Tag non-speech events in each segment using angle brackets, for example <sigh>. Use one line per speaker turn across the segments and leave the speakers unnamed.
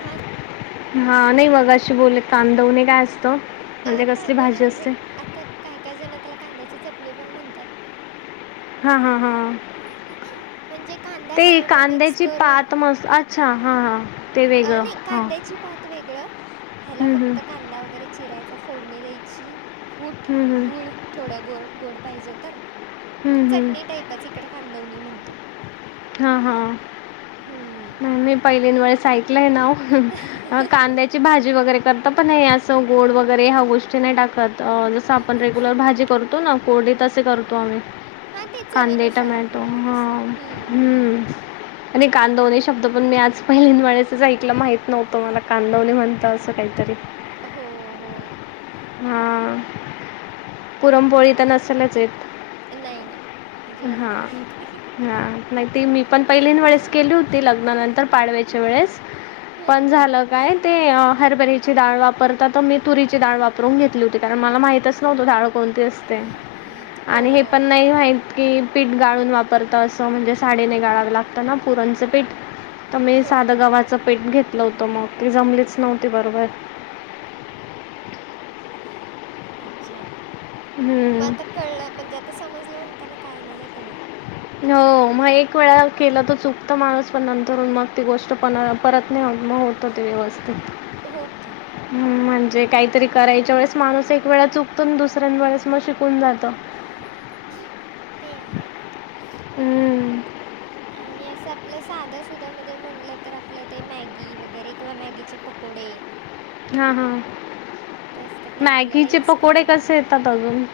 हा
हा नाही मग अशी बोलले कांदवणे काय असतो
अ,
म्हणजे कसली
कांदवणी
भाजी
म्हणजे
असते.
आता काय काय जण त्याला कांद्याची चटणी पण म्हणतात.
हा हा हा
म्हणजे कांदा
ते
टमॅटो मिक्स
कांद्याची
करून
पात मस् अ च्छा हा हा
अ नई कांद्याची पात त वेगळं ह्याला
हं, हं.
फक्त कांदा वगैरे चिरायचा फोडणी द्यायची.
हं,
कुटं
हं.
गूळ थोडं गो गोड पाहिजे तर
हं, हं.
चटणी टाईप त्याच इकडे कांदवणी म्हणतो.
हा हा
हम्म.
नाय मी पहिलीण वेळेस ऐक कलय ना ओ अ कांद्या ची भाजी वगैरे करता पण असं गोड वगैरे ह्या गोष्टी नाय टाकत. अ ज स आपण रेग्युलर भाजी करतो ना कोरडी तस करतो आम्ही
हां ते
कांदे
चवीनुसार
टमॅटो
आपल्याला
हा
कसं
हम्म आणि कांदवणे शब्द पण मी आज पहिल्यांद वेळेसच ऐकलं माहित नव्हतं मला कांदवणे म्हणत असं काहीतरी
हो हो.
हा पुरण पोळी तर नसेलच येत.
नाई नाई
हां हा माहिती मी पण पहिलीन वेळेस केली होती लग्नानंतर पाडव्याच्या वेळेस
हं,
पण
हं.
झालं काय ते हरभरीची डाळ वारताात तर मी तुरीची डाळ वापरून घेतली होती कारण मला माहितच नव्हतं डाळ कोणती असते आणि हे पण
हो.
नाही माहित कि पीठ गाळून वापरत असं म्हणजे साडीने गाळावं लागतं ना पुरणचं पीठ तर मी साधं
ओके.
गव्हाचं पेठ घेतलं होतं मग ती जमलीच नव्हती बरोबर
अच्छा मग आता कळलं म्हणजे आता समजलं <unintelligible> काही नाही आहे का नाही
हो मग एक वेळा केला त चुकता माणूस पण नंतरून मग ती गोष्ट प परत नाही होत त ते व्यवस्थित
हो
हम् म्हणजे काहीतरी करायच्या वेळेस माणूस एक वेळा चुकतो अन् दुसऱ्यां वेळेस मग शिकून जातो
ते आहे
हम्म,
आणि असं आपलं साधं सुध मध्ये म्हणटलं तर आपलं ते मॅगी वगैरे किंवा मॅगीचे पकोडे
हा हा
ते असतात ना आपल्याला
मॅगीचे पकोडे कसे येतात अजून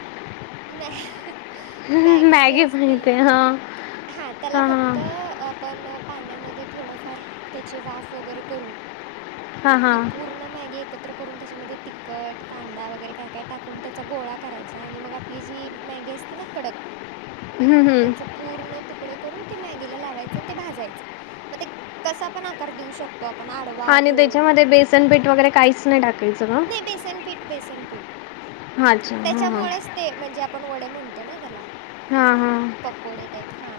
म्या मॅगी जी असती
माहिती आहे हां
हा त्याला
हां हां
फक्त आपण पाण्यामध्ये थोडंफार त्याचे वाफ वगैरे करून
हां
ती
हां
पूर्ण मॅगी एक त्याच्यामध्ये तखट कांदा वगैरे काय काय टाकून त्याचा गोळा करायचा आणि मग आपलीजी ही मॅगी असते ना कडक
हम्म हम्म
त्याचं पूर्ण तुकडे करून ते मॅगीला लावायचं आणि ते भाजायचं मग ते कसा पण आकार देऊ शकतो आपन आडवा गोल
बसनपीठ वगैरे काहीच नाही टाकत
नाही बेसनपीठ बेसनपीठ
हां, अच्छा. हां, हां.
त्याच्यामुळच ते म्हणजे आपण वडे म्हणतो ना त्याला
हां, हां.
पकोडे टाईप हा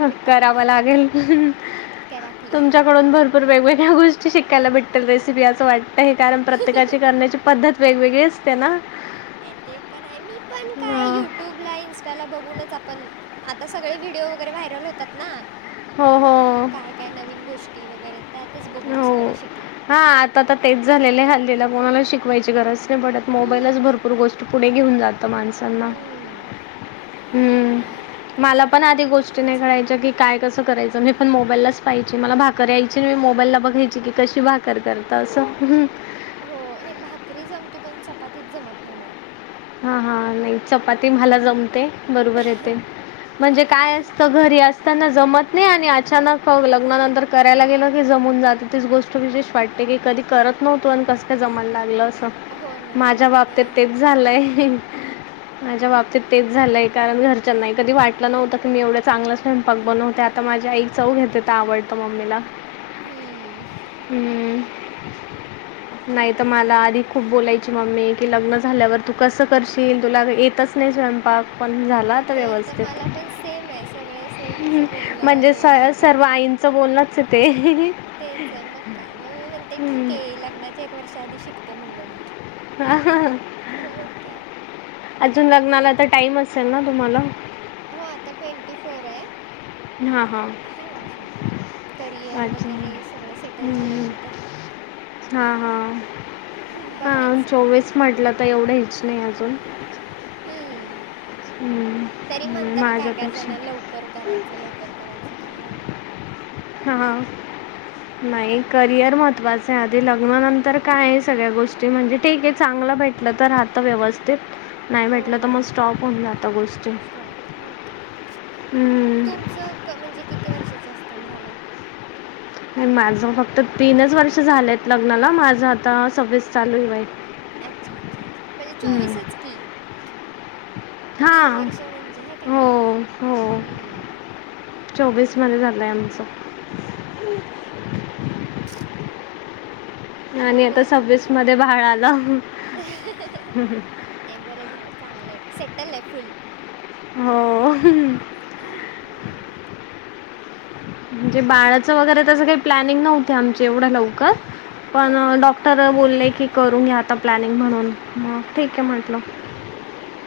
हं, करावं
टाकायचं
लागेल.
कराकी
प वेगवेगळ्या गोष्टी शिकायला भेटेल रेसिपी असं वाटतं आहे कारण प्रत्येकाची करण्याची पद्धत वेगवेगळी असते ना
ते पण आहे मी पण काय
अ,
युट्यूब ला इन्स्टा ला बघूनच आपण आता सगळे व्हिडिओ वगैरे व्हायरल होतात ना
हो हो
काय काय नवीन गोष्टी वगैरे त्यातच बघून सगळं शिकले
हा आता तर तेच झालेलय आहे हल्लीला कोणालाच शिकवायची गरज पडत मोबाईलच
हम्म
भरपूर गोष्ट पुढे घेऊन जातं माणसांना
हम्म
हम्म मला पण आधी गोष्टी नाही
तेच ना.
कळायच्या कि काय कसं करायचं मी पण मोबाईललाच पाहायचे मला भाकर यायचे <unintelligible> <unintelligible> बघायची की कशी भाकर करत असं
हो नाही भाकरी जमती पण चपातीच जमत नाही मला
हा हा नाही चपाती मला जमते बरोबर येते म्हणजे काय असतं घरी अस त्यांना जमत नाही आणि अचानक लग्नानंतर करायला गेल की जमून जात तीच गोष्ट शे वाट की कधी करत नव्हतो आणि कस का जमायला लागल अस
हो ना हो
माझ्या
ना
बाबतीत ते
आहे
झा माझ्या बाबतीत तेच झालंय कारण घरच्या नाही कधी वाट नव्हंत की मी एवढं चांगलं स्वयंपाक बनवते आता माझी आई चव घेते आवडतं मम्मीला
हम्म
हम् नाहीत मला आधी खूप बोलायची मम्मी कि लग्न झाल्यावर तू कसं करशील तुला येतच स्वयंपाक पण झाला आता
इथं इथं
व्यवस्थित
मला पण सेम आहे सगळं सेम असं बोलणं
म्हणजे स
हे मग काय
सर्व आईंचं बोलणच आहे ते
तेच आहे मग काय मग मी म्हणते ठीक
हम्म.
आहे लग्नाच्या एक वर्ष आधी शिकते म्हणलो मी
हा हा ह
हो मग काय
अजून लग्नाला तर टाइम असेल ना तुम्हाला
हो आता ट्वेंटी फोर आहे
हा हा
आहे मग अजून करिअर
अच्छा
वगैरे सगळं
ह
सेटल
ह
झाल्यानंतर
हा हा हा
बघायचं
चोवीस म्हटलं तर एवढं हेच नाही अजून
हम्म तरी
हं,
म्हणतात काय काय
माझ्यापेक्षा
जण लवकर करायचं लवकर करायचं काय
हा ह नाही करियर महत्त्वाच आहे आधी लग्नानंतर काय आहे सगळ्या गोष्टी म्हणजे ठीक आहे चांगलं भेट लं तर राहत व्यवस्थित नाही
हो
भेटलं तर मग
हो
स्टॉप पर्ण आता गोष्टी
स्टॉप मग काय तुमचं म्हणजे किती वर्षाच असता झालं
माझं फक्त तीनच वर्ष झालेत लग्नाला माझं आता सर्स चालू बा आहे
अच्छा अच्छा अच्छा म्हणजे
हं.
चोवीसच की तीन
हां
वर्ष म्हणजे ह का नाही हम्म
चोवीस मध्ये झालंय आमचं आणि आता सव्वीसमध्ये
बघूआताक्काय
बाळ आलं
नाही बरं झालं चांगलं आहे सेटल आहे फुल
हो म्हणजे बाळाच वगैरे त काही प्लॅनिंग नव्हत आम एवढं लवकर पण
हम्म, हम्म.
डॉक्टर बोलले की करून घ्या आता प्लॅनिंग म्हणून मग ठीक आहे म्हंटलं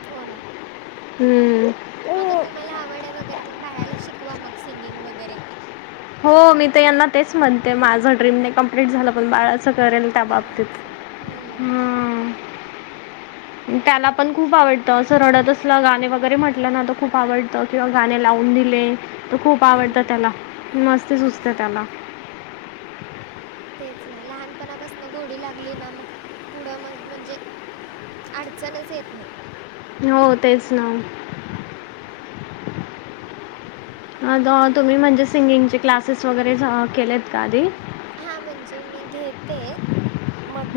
हो ना
हम्म
मता तुम्हाला आवड आहे वगैरे मग बाळाला शिकवा मग सिंगिंग वगैरे
हो मी तर यांना तेच म्हणते माझंड्रीम नाही कमप्लीट झालं पण बाळाच करेल त्या बाबतीत
बाळाचं हम्म
त्याला पण खूप आवडतं असं रडत असलं गाणे वगैरे म्हटलं ना तर खूप आवडतं किंवा गाणे लावून दिले तर खूप आवडतं
हम्म
त्याला मस्ती सुचते त्याला
तेच ना लहानपणापासन गोडी लागली ना मग पुढं मग म्हणजे अडचणच येत नाही
हो तेच ना अ तुम्ही म्हणजे सिंगिंगचे क्लासेस वगैरे केलेत का आधी
हा म्हणजे मी घेते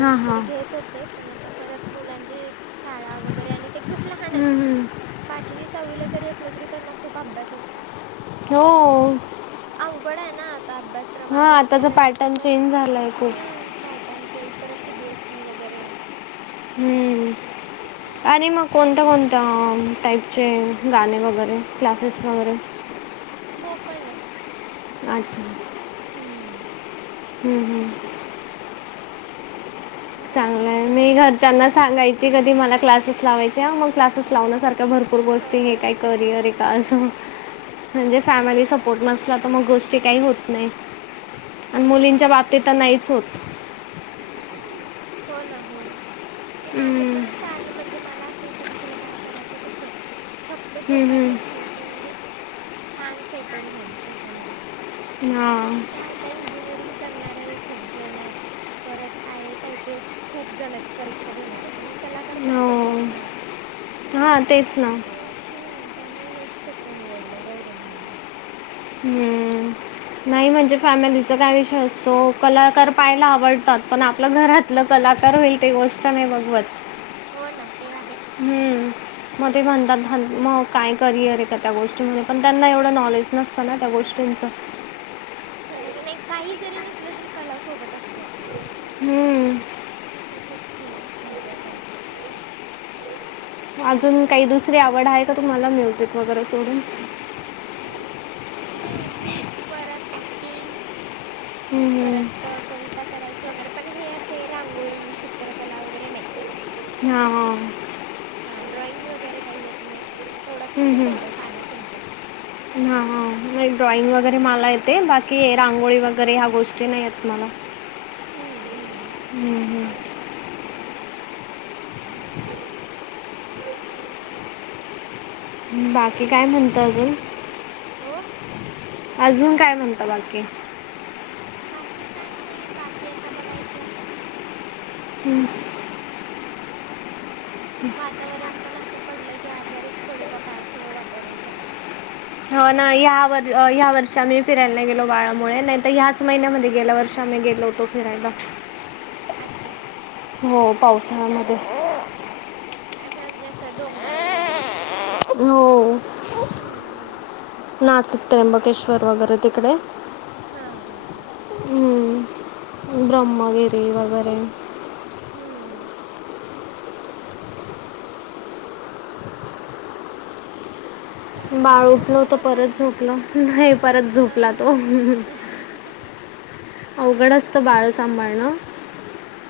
हां हां
घेत होते पण आता परत मुलांचे शाळा वगैरे आणि ते खूप लहान आहेत
हम्म, हम्म.
पाचवी सहावीला जरी असलं तरी त्यांना खूप अभ्यास असतो
हो
अवघड आहे ना आता अभ्यासक्रम
हां
आधी आपल्या
आताचं
वेळेस
पॅटर्न
कस
चेंज झालाय खूप
पॅटर्न चेंज परत सीबीएससी वगैरे
आणि मग कोणता
त्यामुळं
कोणता्या टाईप चे गाणे वगैरे क्लासेस वगैरे
हो कळलच
अच्छा
हम्म
हम् हम्म
तर बघायचं आता
चांगलंय. मी
परत
घरच्यांना सांगायच- ची. कधी मला क्लासेस लावायच्या. मग क्लासेस लावण्यासारख्या भरपूर गोष्टी हे
हो
काय करिअर ए- असं. म्हणजे फॅमिली सपोर्ट नसला तर मग गोष्ट- काही होत नाही आणि
ते पण
मुलींच्या
आहे.
बाबतीत तर नाहीच होत.
हो ना हो. ते माझं-
हम्म,
पण चाल म्हणजे, मला असं होत की तुला काय करायचं ते कर. फक्त जे काय-
हम्म,
करशील ते म्हणजे, छान सेटल होऊन त्याच्यामध्ये.
हां.
<unintelligible> इंजिनिअरिंग करणारे खूप जण आहेत. परत I S, I P S खूप जणयेत परीक्षा देणारे. पण एक कला- -कार खूप कमी आहेत ना?
हो हां तेच ना
<unintelligible> त्यामुळे हेच क्षेत्र निवडलं. जाऊ दे म्हणलं मग.
हम्म. नाही म्हणजे फॅमिलीचा काय विषय असतो? कलाकार पाहायला आवडतात पण आपल्या घरात- आपलं कलाकार होईल ते गोष्ट नाही बघवत.
हो ना. ते आहे.
हं. मग ते म्हणतात मग काय करिअर आहे का त्या गोष्टीमध्ये? पण त्यांना एवढं नॉलेज- नसत ना त्या गोष्टींच.
खरं कि नाही, काही जरी नसल तरी कला सोबत असते आपल्या.
हम्म.
ते खूप हेय इम्पॉर्टंट.
अजून काही दुसरी आवड आहे का तुम्हाला? म्युझिक वगैरे सोडून.
म्युझिक परत ॲक्टिंग-
हम्.
परत कविता करायचं वगैरे. पण हे असे रांगोळी, चित्रकला वगैरे नाही.
हा. हां.
हा. ड्रॉइंग वगैरे काही येत नाही. तेवढ्या
हं,
पुरतं तेवढं साधं सिम्पल.
हं. हा. ड्रॉइंग वगैरे
हम्म
मला येते. बाकी रांगोळी वगैरे ह्या गोष्टी- नाही येत मला.
हम्म हम्म.
हम्म. हं.
ते झाले.
बाकी काय म्हणता
करिअर
अजून?
ओ
अजून काय म्हणता बाकी?
बाकी काय नाही. बाकी आता बघायचं.
हम्.
वातावरण पण असं पडलंय की आजारीच पडू का काय असं वातावरण पडलय.
हो ना. या व ह्या वर्षी आम्ही फिरायला गेलो नाही बाळामुळे. नाही तर ह्याच महिन्यामध्ये गेल्या वर्षी आम्ही गेलो होतो. फिरायला.
अच्छा.
हो. पावसाळ्यामध्ये.
अच्छा. म्हणजे असं डोंगरावर वगैरे-
हो.
हम्म.
नाच- त्र्यंबकेश्वर वगैरे तिकड-
हा हा हा.
हम्म. ब्रम्हगिरी वगैरे.
हम्म. चांगलं आहे
बाळ
की
उठल
उठलं
होत.
का काय?
परत झोपल. नाही परत झोपला तो.
हां
अवघड असत बाळ सांभाळणं.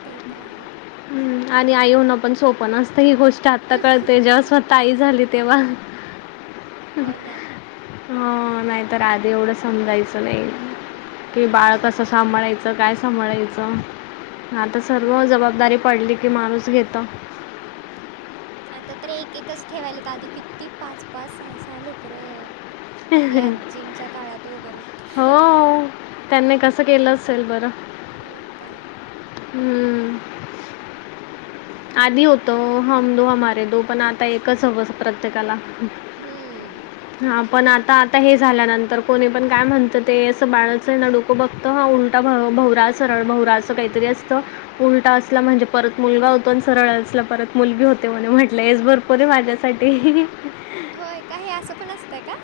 ते तर आहे.
हम् आणि आई होण पण सोप नसत. ही गोष्ट आत्ता कळते जेव्हा स्वतः आई झाले. तेव्हा.
हो ना
ह नाही तर आधी एवढं समजायचं नाही की बाळ कस कसं सांभाळायचं, काय सांभाळायचं. आता सर्व
मग काय
जबाबदारी पडली की माणूस घेत.
आता तर एक एकच ठेवायलेत आधी किती पाच पाच सहा सहा लेकरं आपल्या आजींच्या काळात वगैरे
हो, त्यांनी कसं केलं असेल बरं.
मग काय.
हम्म आधी होत हम दो हमारे दो पण आता एकच हवं प्रत्येकाला.
हम्म
हा पण आता आता हे झाल्यानंतर कोणी पण काय म्हणतं ते असं बाळाचं डोकं बघत ह उल भौरा सरळ भौरा असं काहीतरी असतं उलटा असला म्हणजे परत मुलगा हो पण सरळ असलं परत मुलगी होते म्हणे म्हटलं हेच भरपूर आहे माझ्यासाठी.
होय काय हे असं पण असतंय का?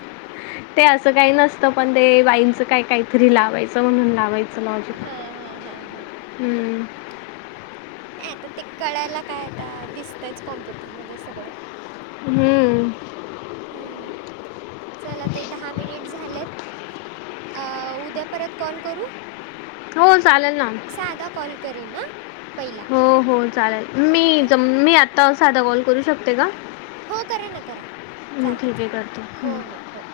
ते असं काही नसतं पण ते बाईंचं काय काहीतरी लावायचं म्हणून लावायचं. लॉजिक
हा हा हा हा
हम्म
नाही आता ते कळायला काय आता दिसतंयच कॉम्प्युटरमध्ये सगळं.
हम्म
हम्म. चला ताई दहा मिनिट झालेत. आ उद्या परत कॉल करू,
हो चालेल ना.
साधा कॉल करीन आ.
हो हो चालेल मी ज मी आता साधा कॉल करू शकते का?
हो करा ना करा
हो
चालतं
ठीक आहे करते.
चालतं
हम्
हो हो हो